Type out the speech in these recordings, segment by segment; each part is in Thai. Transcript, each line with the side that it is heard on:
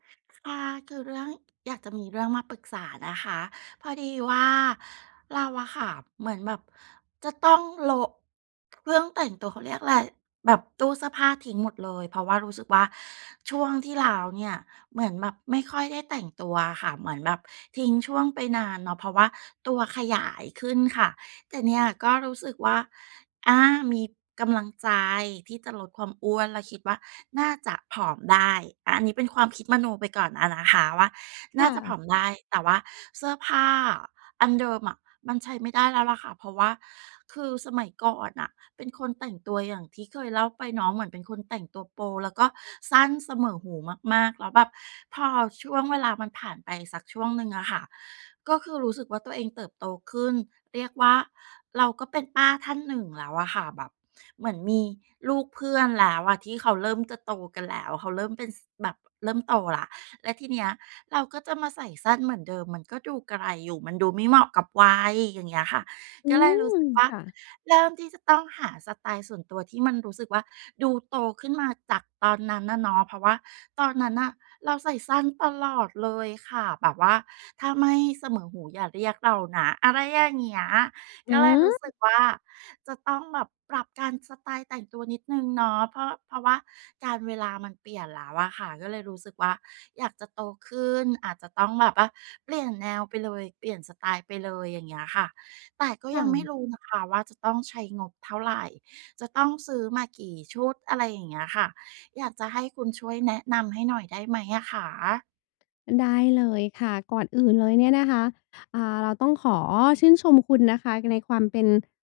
right: ค่ะ คือเรื่อง อยากจะมีเรื่องมาปรึกษานะคะ พอดีว่า เราอะค่ะเหมือนแบบจะต้องโละ เครื่องแต่งตัว เขาเรียกอะไร แบบตู้เสื้อผ้าทิ้งหมดเลย เพราะว่ารู้สึกว่า ช่วงที่แล้วเนี่ย เหมือนแบบไม่ค่อยได้แต่งตัวค่ะ เหมือนแบบทิ้งช่วงไปนานเนาะ เพราะว่าตัวขยายขึ้นค่ะ แต่เนี่ยก็รู้สึกว่า อา มีกำลังใจที่จะลดความอ้วน แล้วคิดว่าน่าจะผอมได้ อะ อันนี้เป็นความคิดมโนไปก่อนอะนะคะว่า
left: ค
right: น่า
left: ่
right: จะผ
left: ะ
right: อมได้ แต่ว่าเสื้อผ้าอันเดิมอะ มันใช้ไม่ได้แล้วแหละค่ะ เพราะว่าคือสมัยก่อนน่ะ เป็นคนแต่งตัวอย่างที่เคยเล่าไปเนาะ เหมือนเป็นคนแต่งตัวโป๊ แล้วก็สั้นเสมอหูมาก ๆ แล้วแบบพอช่วงเวลามันผ่านไปสักช่วงหนึ่งอะค่ะ ก็คือรู้สึกว่าตัวเองเติบโตขึ้น เรียกว่าเราก็เป็นป้าท่านหนึ่งแล้วอะค่ะ แบบเหมือนมีลูกเพื่อนแล้วอะ ที่เขาเริ่มจะโตกันแล้ว เขาเริ่มเป็น ส แบบเริ่มโตแล้ว แล้วทีเนี้ย เราก็จะมาใส่สั้นเหมือนเดิมมันก็ดูกระไรอยู่ มันดูไม่เหมาะกับวัย อย่างเงี้ยค่ะ
left: อื
right: ก็เลยรู้
left: ม
right: สึกว่า
left: ค่ะ
right: เริ่มที่จะต้องหาสไตล์ส่วนตัวที่มันรู้สึกว่า ดูโตขึ้นมาจากตอนนั้นน่ะเนาะ เพราะว่าตอนนั้นน่ะเราใส่สั้นตลอดเลยค่ะ แบบว่าถ้าไม่เสมอหูอย่าเรียกเรานะ อะไรอย่างเงี้ย
left: อ
right: ก
left: ื้
right: ็เลยร
left: อ
right: ู้ส
left: ฮ
right: ึ
left: ื
right: ก
left: อ!
right: ว่า จะต้องแบบปรับการ สไตล์แต่งตัวนิดหนึ่งเนาะ เพราะ เพราะว่ากาลเวลามันเปลี่ยนแล้วอะค่ะ ก็เลยรู้สึกว่าอยากจะโตขึ้น อาจจะต้องแบบว่าเปลี่ยนแนวไปเลย เปลี่ยนสไตล์ไปเลยอย่างเงี้ยค่ะ แต่ก็
left: ค
right: ย
left: ่
right: ังไม่
left: ะ
right: รู้นะคะว่าจะต้องใช้งบเท่าไร จะต้องซื้อมากี่ชุด อะไรอย่างเงี้ยค่ะ อยากจะให้คุณช่วยแนะนำให้หน่อยได้ไหมอะคะ?
left: ได้เลยค่ะ ก่อนอื่นเลยเนี่ยนะคะ อ่า เราต้องขอชื่นชมคุณนะคะในความเป็น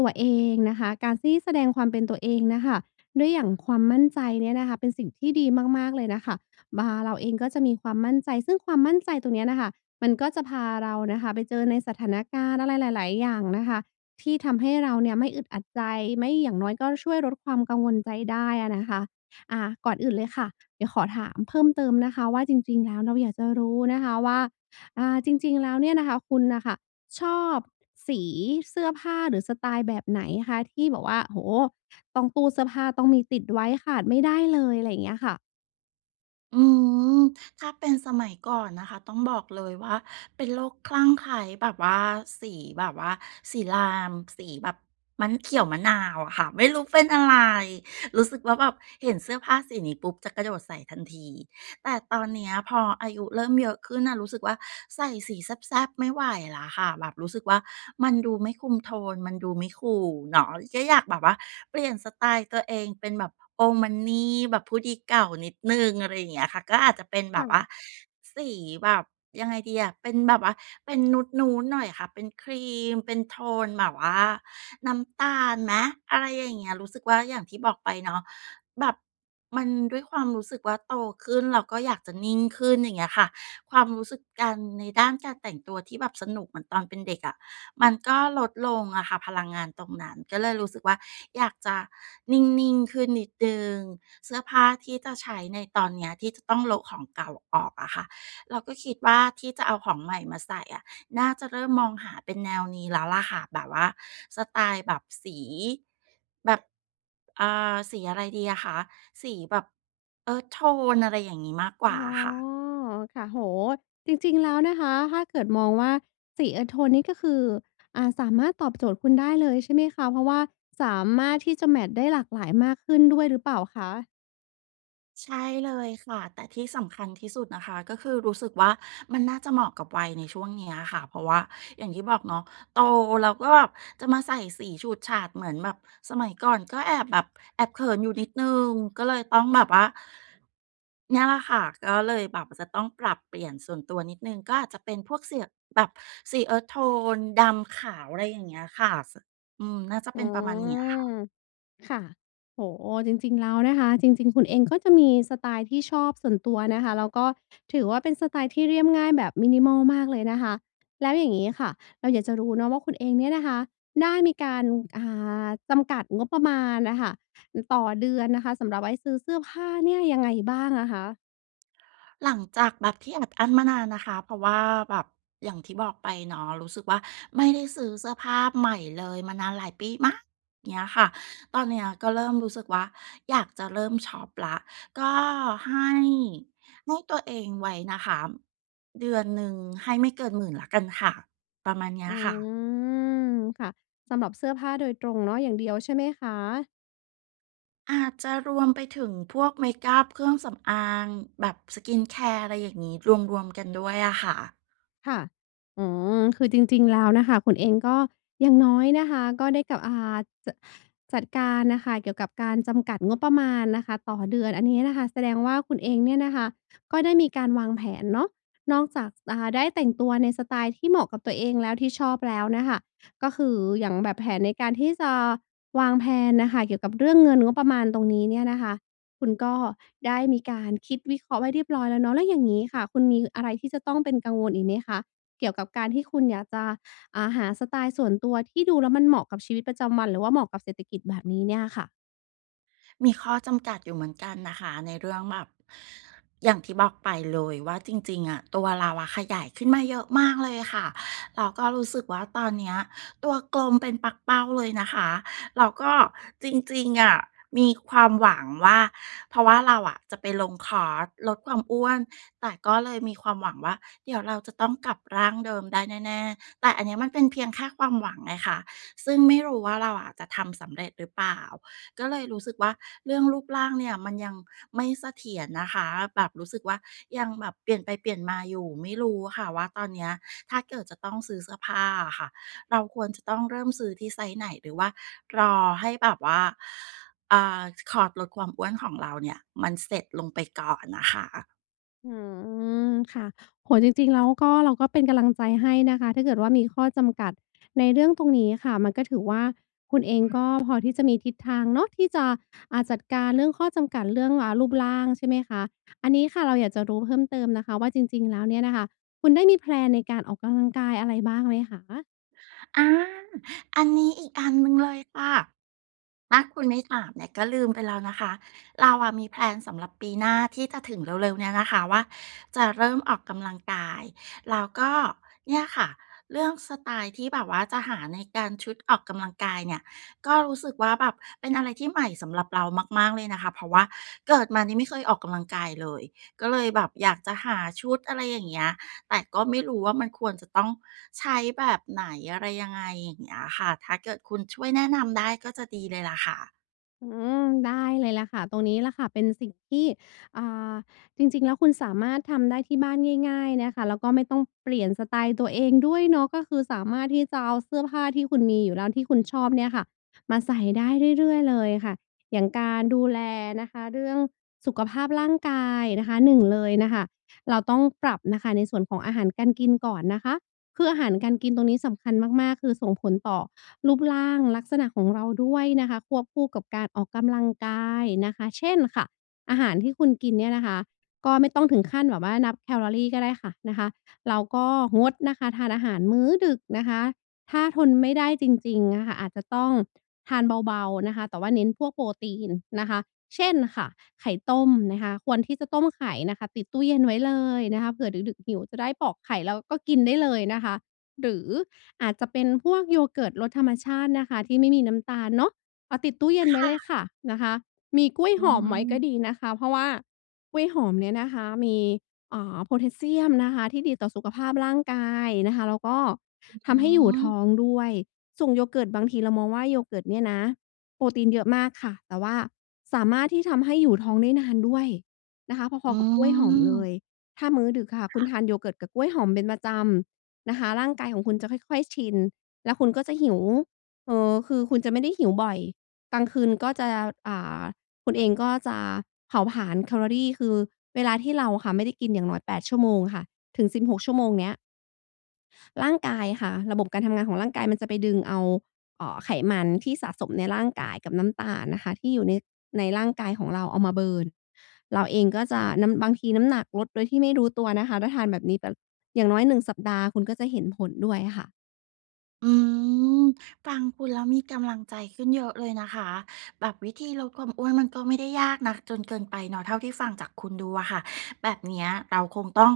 left: ตัวเองนะคะ การซี่แสดงความเป็นตัวเองน่ะค่ะ ด้วย อย่างความมั่นใจเนี่ยนะคะ เป็นสิ่งที่ดีมาก ๆ เลยน่ะค่ะ บา เราเองก็จะมีความมั่นใจ ซึ่งความมั่นใจตรงเนี้ยน่ะค่ะ มันก็จะพาเราน่ะค่ะไปเจอในสถานการณ์อะไรหลาย ๆ อย่างนะคะ ที่ทำให้เราเนี่ยไม่อึดอัดใจ ไม่ อย่างน้อยก็ช่วยลดความกังวลใจได้อะนะคะ อ่า ก่อนอื่นเลยค่ะ เดี๋ยวขอถามเพิ่มเติมนะคะว่า จริง ๆ แล้ว เราอยากจะรู้นะคะว่า อ่า จริง ๆ แล้วเนี่ยนะคะ คุณน่ะค่ะชอบสีเสื้อผ้าหรือสไตล์แบบไหนคะ? ที่แบบว่า โอ้โฮ ต้อง ตู้เสื้อผ้าต้องมีติดไว้ ขาดไม่ได้เลย อะไรอย่างเงี้ยค่ะ
right: อืม ถ้าเป็นสมัยก่อนนะคะ ต้องบอกเลยว่าเป็นโรคคลั่งไคล้แบบว่าสีแบบว่า สี ไลม์ สีแบบ มันเขียวมะนาวอะค่ะ ไม่รู้เป็นอะไร รู้สึกว่าแบบเห็นเสื้อผ้าสีนี้ปุ๊บ จะกระโดดใส่ทันที แต่ตอนเนี้ยพออายุเริ่มเยอะขึ้นน่ะรู้สึกว่า ใส่สีแซ่บ ๆ ไม่ไหวแล้วค่ะ แบบรู้สึกว่ามันดูไม่คุมโทน มันดูไม่ คูล เนาะ ก็อยากแบบว่าเปลี่ยนสไตล์ตัวเองเป็นแบบ โอลด์มันนี แบบผู้ดีเก่านิดหนึ่ง อะไรเงี้ยค่ะ ก็อาจจะเป็นแ
left: ค
right: บบว
left: ่
right: ่า
left: ะ
right: สีแบบ ยังไงดีอ่ะ เป็นแบบว่าเป็นนูด ๆ หน่อยค่ะ เป็นครีม เป็นโทนแบบว่าน้ำตาลไหม? อะไรอย่างเงี้ย รู้สึกว่า อย่างที่บอกไปเนาะ แบบมันด้วยความรู้สึกว่าโตขึ้น เราก็อยากจะนิ่งขึ้น อย่างเงี้ยค่ะ ความรู้สึกการ ในด้านการแต่งตัวที่แบบสนุกเหมือนตอนเป็นเด็กอะ มันก็ลดลงอะค่ะ พลังงานตรงนั้น ก็เลยรู้สึกว่า อยากจะนิ่ง ๆ ขึ้นนิดหนึ่ง เสื้อผ้าที่จะใช้ในตอนเนี้ย ที่จะต้องโละของเก่าออกอะค่ะ เราก็คิดว่าที่จะเอาของใหม่มาใส่อะ น่าจะเริ่มมองหาเป็นแนวนี้แล้วแหละค่ะ แบบว่าสไตล์แบบสี แบบ เอ่อ สีอะไรดีอะคะ? สีแบบ earth tone อะไรอย่างงี้มากก
left: อ
right: ว
left: ๋
right: ่า
left: อ
right: อะค่ะ
left: ค่ะ โอ้โฮ จริง ๆ แล้วนะคะ ถ้าเกิดมองว่าสี earth tone นี้ก็คือ อ่า สามารถตอบโจทย์คุณได้เลยใช่ไหมคะ? เพราะว่าสามารถที่จะแมตช์ได้หลากหลายมากขึ้นด้วยหรือเปล่าคะ?
right: ใช่เลยค่ะ แต่ที่สำคัญที่สุดนะคะ ก็คือรู้สึกว่า มันน่าจะเหมาะกับวัยในช่วงเนี้ยอะค่ะ เพราะว่าอย่างที่บอกเนาะ โตแล้ว ก็แบบ จะมาใส่สีฉูดฉาดเหมือนแบบสมัยก่อน ก็แอบแบบแอบเขินอยู่นิดหนึ่ง ก็เลยต้องแบบว่า เนี่ยล่ะค่ะ ก็เลยแบบจะต้องปรับเปลี่ยนส่วนตัวนิดหนึ่ง ก็อาจจะเป็นพวกเสี่ย แบบสี earth tone ดำขาว อะไรอย่างเงี้ยค่ะ ส อืม น่าจะ
left: อื
right: เป็นประมาณนี้อะค่ะ
left: ม ค่ะ โอ้โฮ จริง ๆ แล้วนะคะ จริง ๆ คุณเองก็จะมีสไตล์ที่ชอบส่วนตัวนะคะ แล้วก็ถือว่าเป็นสไตล์ที่เรียบง่ายแบบ minimal มากเลยนะคะ แล้วอย่างงี้ค่ะ เราอยากจะรู้เนาะว่า คุณเองเนี่ยนะคะ ได้มีการ อ่า จำกัดงบประมาณอะค่ะ อ ต่อเดือนนะคะ สำหรับไว้ซื้อเสื้อผ้าเนี่ย ยังไงบ้างอะคะ?
right: หลังจากแบบที่อัดอั้นมานานนะคะ เพราะว่าแบบอย่างที่บอกไปเนาะ รู้สึกว่าไม่ได้ซื้อเสื้อผ้าใหม่เลยมานานหลายปีมาก เงี้ยค่ะ ตอนเนี้ย ก็เริ่มรู้สึกว่าอยากจะเริ่มช็อปละ ก็ให้ ให้ตัวเองไว้นะคะ เดือนหนึ่งให้ไม่เกิน 10,000 แล้วกันค่ะ ประมาณเนี้
left: อื
right: ยค่ะ
left: ม ค่ะ สำหรับเสื้อผ้าโดยตรงเนาะ อย่างเดียวใช่ไหมคะ?
right: อาจจะรวมไปถึงพวกเมกอัป เครื่องสำอาง แบบ skincare อะไรอย่างงี้ รวม ๆ กันด้วยอะค่ะ
left: ค่ะ อืม คือจริง ๆ แล้วน่ะค่ะ คุณเองก็ อย่างน้อยนะคะ ก็ได้กับ อ่า จะ จัดการน่ะค่ะเกี่ยวกับการจำกัดงบประมาณนะคะต่อเดือน อันนี้น่ะค่ะแสดงว่าคุณเองเนี่ยน่ะค่ะ ก็ได้มีการวางแผนเนาะ นอกจาก จ อ่า ได้แต่งตัวในสไตล์ที่เหมาะกับตัวเองแล้ว ที่ชอบแล้วน่ะค่ะ ก็คืออย่างแบบแผนในการที่จะวางแพลนน่ะค่ะ เกี่ยวกับเรื่องเงินงบประมาณตรงนี้เนี่ยนะคะ คุณก็ได้มีการคิดวิเคราะห์ไว้เรียบร้อยแล้วเนาะ แล้วอย่างงี้ค่ะ คุณมีอะไรที่จะต้องเป็นกังวลอีกไหมคะ เกี่ยวกับการที่คุณอยากจะ อ่า หาสไตล์ส่วนตัวที่ดูแล้วมันเหมาะกับชีวิตประจำวัน หรือว่าเหมาะกับเศรษฐกิจแบบนี้เนี้ยค่ะ?
right: มีข้อจำกัดอยู่เหมือนกันน่ะค่ะ ในเรื่องแบบ อย่างที่บอกไปเลยว่า จริง ๆ อะ ตัวเราอะขยายขึ้นมาเยอะมากเลยค่ะ เราก็รู้สึกว่า ตอนเนี้ยตัวกลมเป็นปักเป้าเลยนะคะ แล้วก็จริง ๆ อะมีความหวังว่า เพราะว่าเราอะจะไปลงคอร์สลดความอ้วน แต่ก็เลยมีความหวังว่า เดี๋ยวเราจะต้องกลับร่างเดิมได้แน่ ๆ แต่อันเนี้ยมันเป็นเพียงแค่ความหวังไงค่ะ ซึ่งไม่รู้ว่าเราอะจะทำสำเร็จหรือเปล่า ก็เลยรู้สึกว่า เรื่องรูปร่างเนี่ยมันยังไม่เสถียรนะคะ แบบรู้สึกว่ายังแบบเปลี่ยนไปเปลี่ยนมาอยู่ ไม่รู้ค่ะว่าตอนเนี้ย ถ้าเกิดจะต้องซื้อเสื้อผ้าอะค่ะ เราควรจะต้องเริ่มซื้อที่ไซซ์ไหน? หรือว่ารอให้แบบว่า เอ่อ คอร์สลดความอ้วนของเราเนี่ย มันเสร็จลงไปก่อนน่ะค่ะ
left: อืม ค่ะ โอ้โฮ จริง ๆ แล้วก็เราก็เป็นกำลังใจให้นะคะ ถ้าเกิดว่ามีข้อจำกัดในเรื่องตรงนี้ค่ะ มันก็ถือว่าคุณเองก็พอที่จะมีทิศทางเนาะที่จะ อ่า จัดการเรื่องข้อจำกัดเรื่อง อ่า รูปร่าง ใช่ไหมคะ อันนี้ค่ะเราอยากจะรู้เพิ่มเติมนะคะว่า จริง ๆ แล้วเนี่ยนะคะ คุณได้มีแพลนในการออกกำลังกายอะไรบ้างไหมคะ?
right: อา อันนี้อีกอันหนึ่งเลยค่ะ ถ้าคุณไม่ถามเนี่ยก็ลืมไปแล้วนะคะ เราอะมีแพลนสำหรับปีหน้าที่จะถึงเร็ว ๆ เนี้ยนะคะว่า จะเริ่มออกกำลังกาย แล้วก็เนี่ยค่ะ เรื่องสไตล์ที่แบบว่าจะหาในการ ชุดออกกำลังกายเนี่ย ก็รู้สึกว่า แบบเป็นอะไรที่ใหม่สำหรับเรามาก ๆ เลยนะคะ เพราะว่าเกิดมานี่ไม่เคยออกกำลังกายเลย ก็เลยแบบอยากจะหาชุด อะไรอย่างเงี้ย แต่ก็ไม่รู้ว่า มันควรจะต้องใช้แบบไหน อะไรยังไง? อย่างเงี้ยค่ะ ถ้าเกิดคุณช่วยแนะนำได้ก็จะดีเลยล่ะค่ะ
left: อืม ได้เลยล่ะค่ะ ตรงนี้แหละค่ะ เป็นสิ่งที่ อ่า จริง ๆ แล้วคุณสามารถทำได้ที่บ้านง่าย ๆ เนี่ยค่ะ แล้วก็ไม่ต้องเปลี่ยนสไตล์ตัวเองด้วยเนาะ ก็คือสามารถที่จะเอาเสื้อผ้าที่คุณมีอยู่แล้ว ที่คุณชอบเนี่ยค่ะ มาใส่ได้เรื่อย ๆ เลยค่ะ อย่างการดูแลนะคะเรื่องสุขภาพร่างกายนะคะ 1 เลยน่ะค่ะ เราต้องปรับน่ะค่ะในส่วนของอาหารการกินก่อนนะคะ คืออาหารการกินตรงนี้สำคัญมาก ๆ คือส่งผลต่อรูปร่างลักษณะของเราด้วยนะคะ ควบคู่กับการออกกำลังกายนะคะ เช่นค่ะ อาหารที่คุณกินเนี่ยนะคะก็ไม่ต้องถึงขั้นแบบว่านับแคลอรีก็ได้ค่ะ นะคะ เราก็งดนะคะทานอาหารมื้อดึกนะคะ ถ้าทนไม่ได้จริง ๆ อะค่ะ อาจจะต้องทานเบา ๆ นะคะ แต่ว่าเน้นพวกโปรตีนนะคะ เช่นค่ะ ไข่ต้มนะคะ ควรที่จะต้มไข่นะคะติดตู้เย็นไว้เลยนะคะ เผื่อดึก ๆ หิวจะได้ปอกไข่แล้วก็กินได้เลยนะคะ หรืออาจจะเป็นพวก yogurt รสธรรมชาตินะคะ ที่ไม่มีน้ำตาลเนาะ เอาติดตู้เย็น
right: ค
left: ไว้
right: ่
left: เลยค
right: ะ
left: ่ะ นะคะ มีกล้วย
right: อื
left: หอมไว้ก็
right: ม
left: ดีนะคะ เพราะว่ากล้วยหอมเนี่ยนะคะมี อ่า โพแทสเซียมนะคะที่ดีต่อสุขภาพร่างกายนะคะ แล้วก็
right: อือฮ
left: ทำให้อยู่ท
right: ึ
left: ้องด้วย ส่ง yogurt บางทีเรามองว่า yogurt เนี่ยนะโปรตีนเยอะมากค่ะ แต่ว่าสามารถที่ทำให้อยู่ท้องได้นานด้วยนะคะ พ
right: อ
left: อ
right: ื
left: ๆ กับกล้วยหอมเล
right: ม
left: ย ถ้ามื้อดึกอะค่ะ
right: ค
left: คุ
right: ่
left: ณ
right: ะ
left: ทาน yogurt กับกล้วยหอมเป็นประจำนะคะ ร่างกายของคุณจะค่อย ๆ ชิน แล้วคุณก็จะหิว เอ่อ คือคุณจะไม่ได้หิวบ่อย กลางคืนก็จะ อ่า คุณเองก็จะเผาผลาญแคลอรี คือเวลาที่เราอะค่ะไม่ได้กินอย่างน้อย 8 ชั่วโมงค่ะ ถึง 16 ชั่วโมงเนี้ย ร่างกายค่ะ ระบบการทำงานของร่างกายมันจะไปดึงเอา เอ่อ ไขมันที่สะสมในร่างกายกับน้ำตาลนะคะ ที่อยู่ใน ในร่างกายของเรา เอามา เบิร์น เราเองก็จะน้ำ บางทีน้ำหนักลดโดยที่ไม่รู้ตัวนะคะ ถ้าทานแบบนี้แบบ อย่างน้อย 1 สัปดาห์ คุณก็จะเห็นผลด้วยค่ะ
right: อืม ฟังคุณแล้วมีกำลังใจขึ้นเยอะเลยนะคะ แบบวิธีลดความอ้วนมันก็ไม่ได้ยากนักจนเกินไปเนาะ เท่าที่ฟังจากคุณดูอะค่ะ แบบเนี้ยเราคงต้อง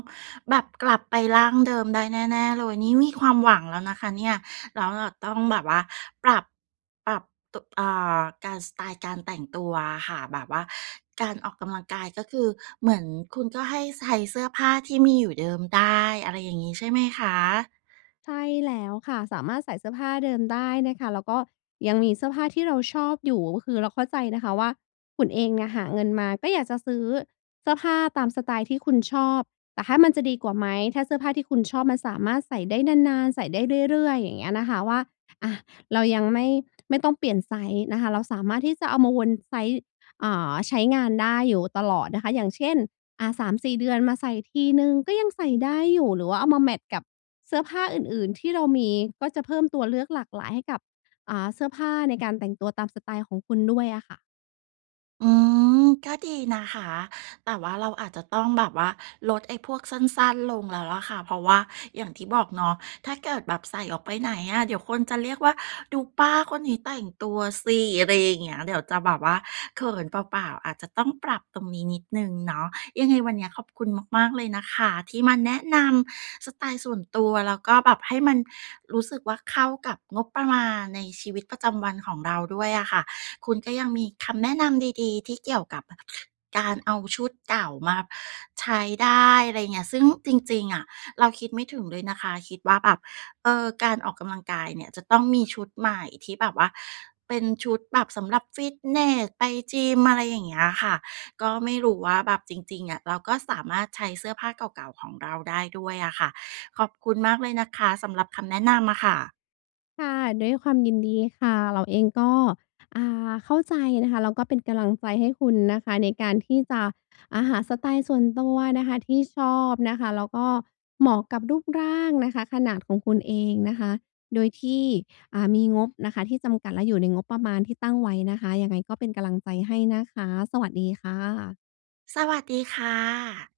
right: แบบกลับไปร่างเดิมได้แน่ ๆ เลย นี่มีความหวังแล้วนะคะเนี่ย แล้วเราต้องแบบว่าปรับ ปรับ โตะ อ่า การ สไตล์การแต่งตัวอะค่ะ แบบว่าการออกกำลังกายก็คือ เหมือนคุณก็ให้ไซ้เสื้อผ้าที่มีอยู่เดิมได้ อะไรอย่างงี้ใช่ไหมคะ?
left: ใช่แล้วค่ะ สามารถใส่เสื้อผ้าเดิมได้นะคะ แล้วก็ยังมีเสื้อผ้าที่เราชอบอยู่ ก็คือเราเข้าใจนะคะว่า คุณเองเนี่ยหาเงินมาก็อยากจะซื้อเสื้อผ้าตามสไตล์ที่คุณชอบ แต่ถ้ามันจะดีกว่าไหม? ถ้าเสื้อผ้าที่คุณชอบมันสามารถใส่ได้นาน ๆ ใส่ได้เรื่อย ๆ อย่างเงี้ยนะคะ ว่า อะ เรายังไม่ ไม่ต้องเปลี่ยนไซซ์นะคะ เราสามารถที่จะเอามาวนไซซ์ อ่า ใช้งานได้อยู่ตลอดนะคะ อย่างเช่น อะ 3-4 เดือนมาใส่ทีหนึ่งก็ยังใส่ได้อยู่ หรือว่าเอามาแมตช์กับเสื้อผ้าอื่น ๆ ที่เรามี ก็จะเพิ่มตัวเลือกหลากหลายให้กับ อ่า เสื้อผ้าในการแต่งตัวตามสไตล์ของคุณด้วยอะค่ะ
right: อืม ก็ดีนะคะ แต่ว่าเราอาจจะต้องแบบว่าลดไอ้พวกสั้น ๆ ลงแล้วแหละค่ะ เพราะว่าอย่างที่บอกเนาะ ถ้าเกิดแบบใส่ออกไปไหนอะเดี๋ยวคนจะเรียกว่า "ดูป้าคนนี้แต่งตัวสิ" อะไรอย่างเงี้ย เดี๋ยวจะแบบว่าเขินเปล่า ๆ อาจจะต้องปรับตรงนี้นิดหนึ่งเนาะ ยังไงวันเนี้ยขอบคุณมาก ๆ เลยนะคะ ที่มาแนะนำสไตล์ส่วนตัว แล้วก็แบบให้มันรู้สึกว่าเข้ากับงบประมาณในชีวิตประจำวันของเราด้วยอะค่ะ คุณก็ยังมีคำแนะนำดี ๆ ที่เกี่ยวกับการเอาชุดเก่ามาใช้ได้ อะไรอย่างเงี้ย ซึ่งจริง ๆ อะ เราคิดไม่ถึงเลยนะคะ คิดว่าแบบ เออ การออกกำลังกายเนี่ยจะต้องมีชุดใหม่ ที่แบบว่าเป็นชุดแบบสำหรับฟิตเนส ไปจิม อะไรอย่างเงี้ยค่ะ ก็ไม่รู้ว่าแบบจริง ๆ อะ เราก็สามารถใช้เสื้อผ้าเก่า ๆ ของเราได้ด้วยอะค่ะ ขอบคุณมากเลยนะคะ สำหรับคำแนะนำอะค่ะ
left: ค่ะ ด้วยความยินดีค่ะ เราเองก็ อ่า เข้าใจนะคะ แล้วก็เป็นกำลังใจ ให้คุณนะคะ ในการที่จะ อ่า หาสไตล์ส่วนตัวนะคะ ที่ชอบนะคะ แล้วก็เหมาะกับรูปร่างนะคะ ขนาดของคุณเองนะคะ โดยที่ อ่า มีงบนะคะที่จำกัด และอยู่ในงบประมาณที่ตั้งไว้นะคะ ยังไงก็เป็นกำลังใจ ให้นะคะ สวัสดีค่ะ
right: สวัสดีค่ะ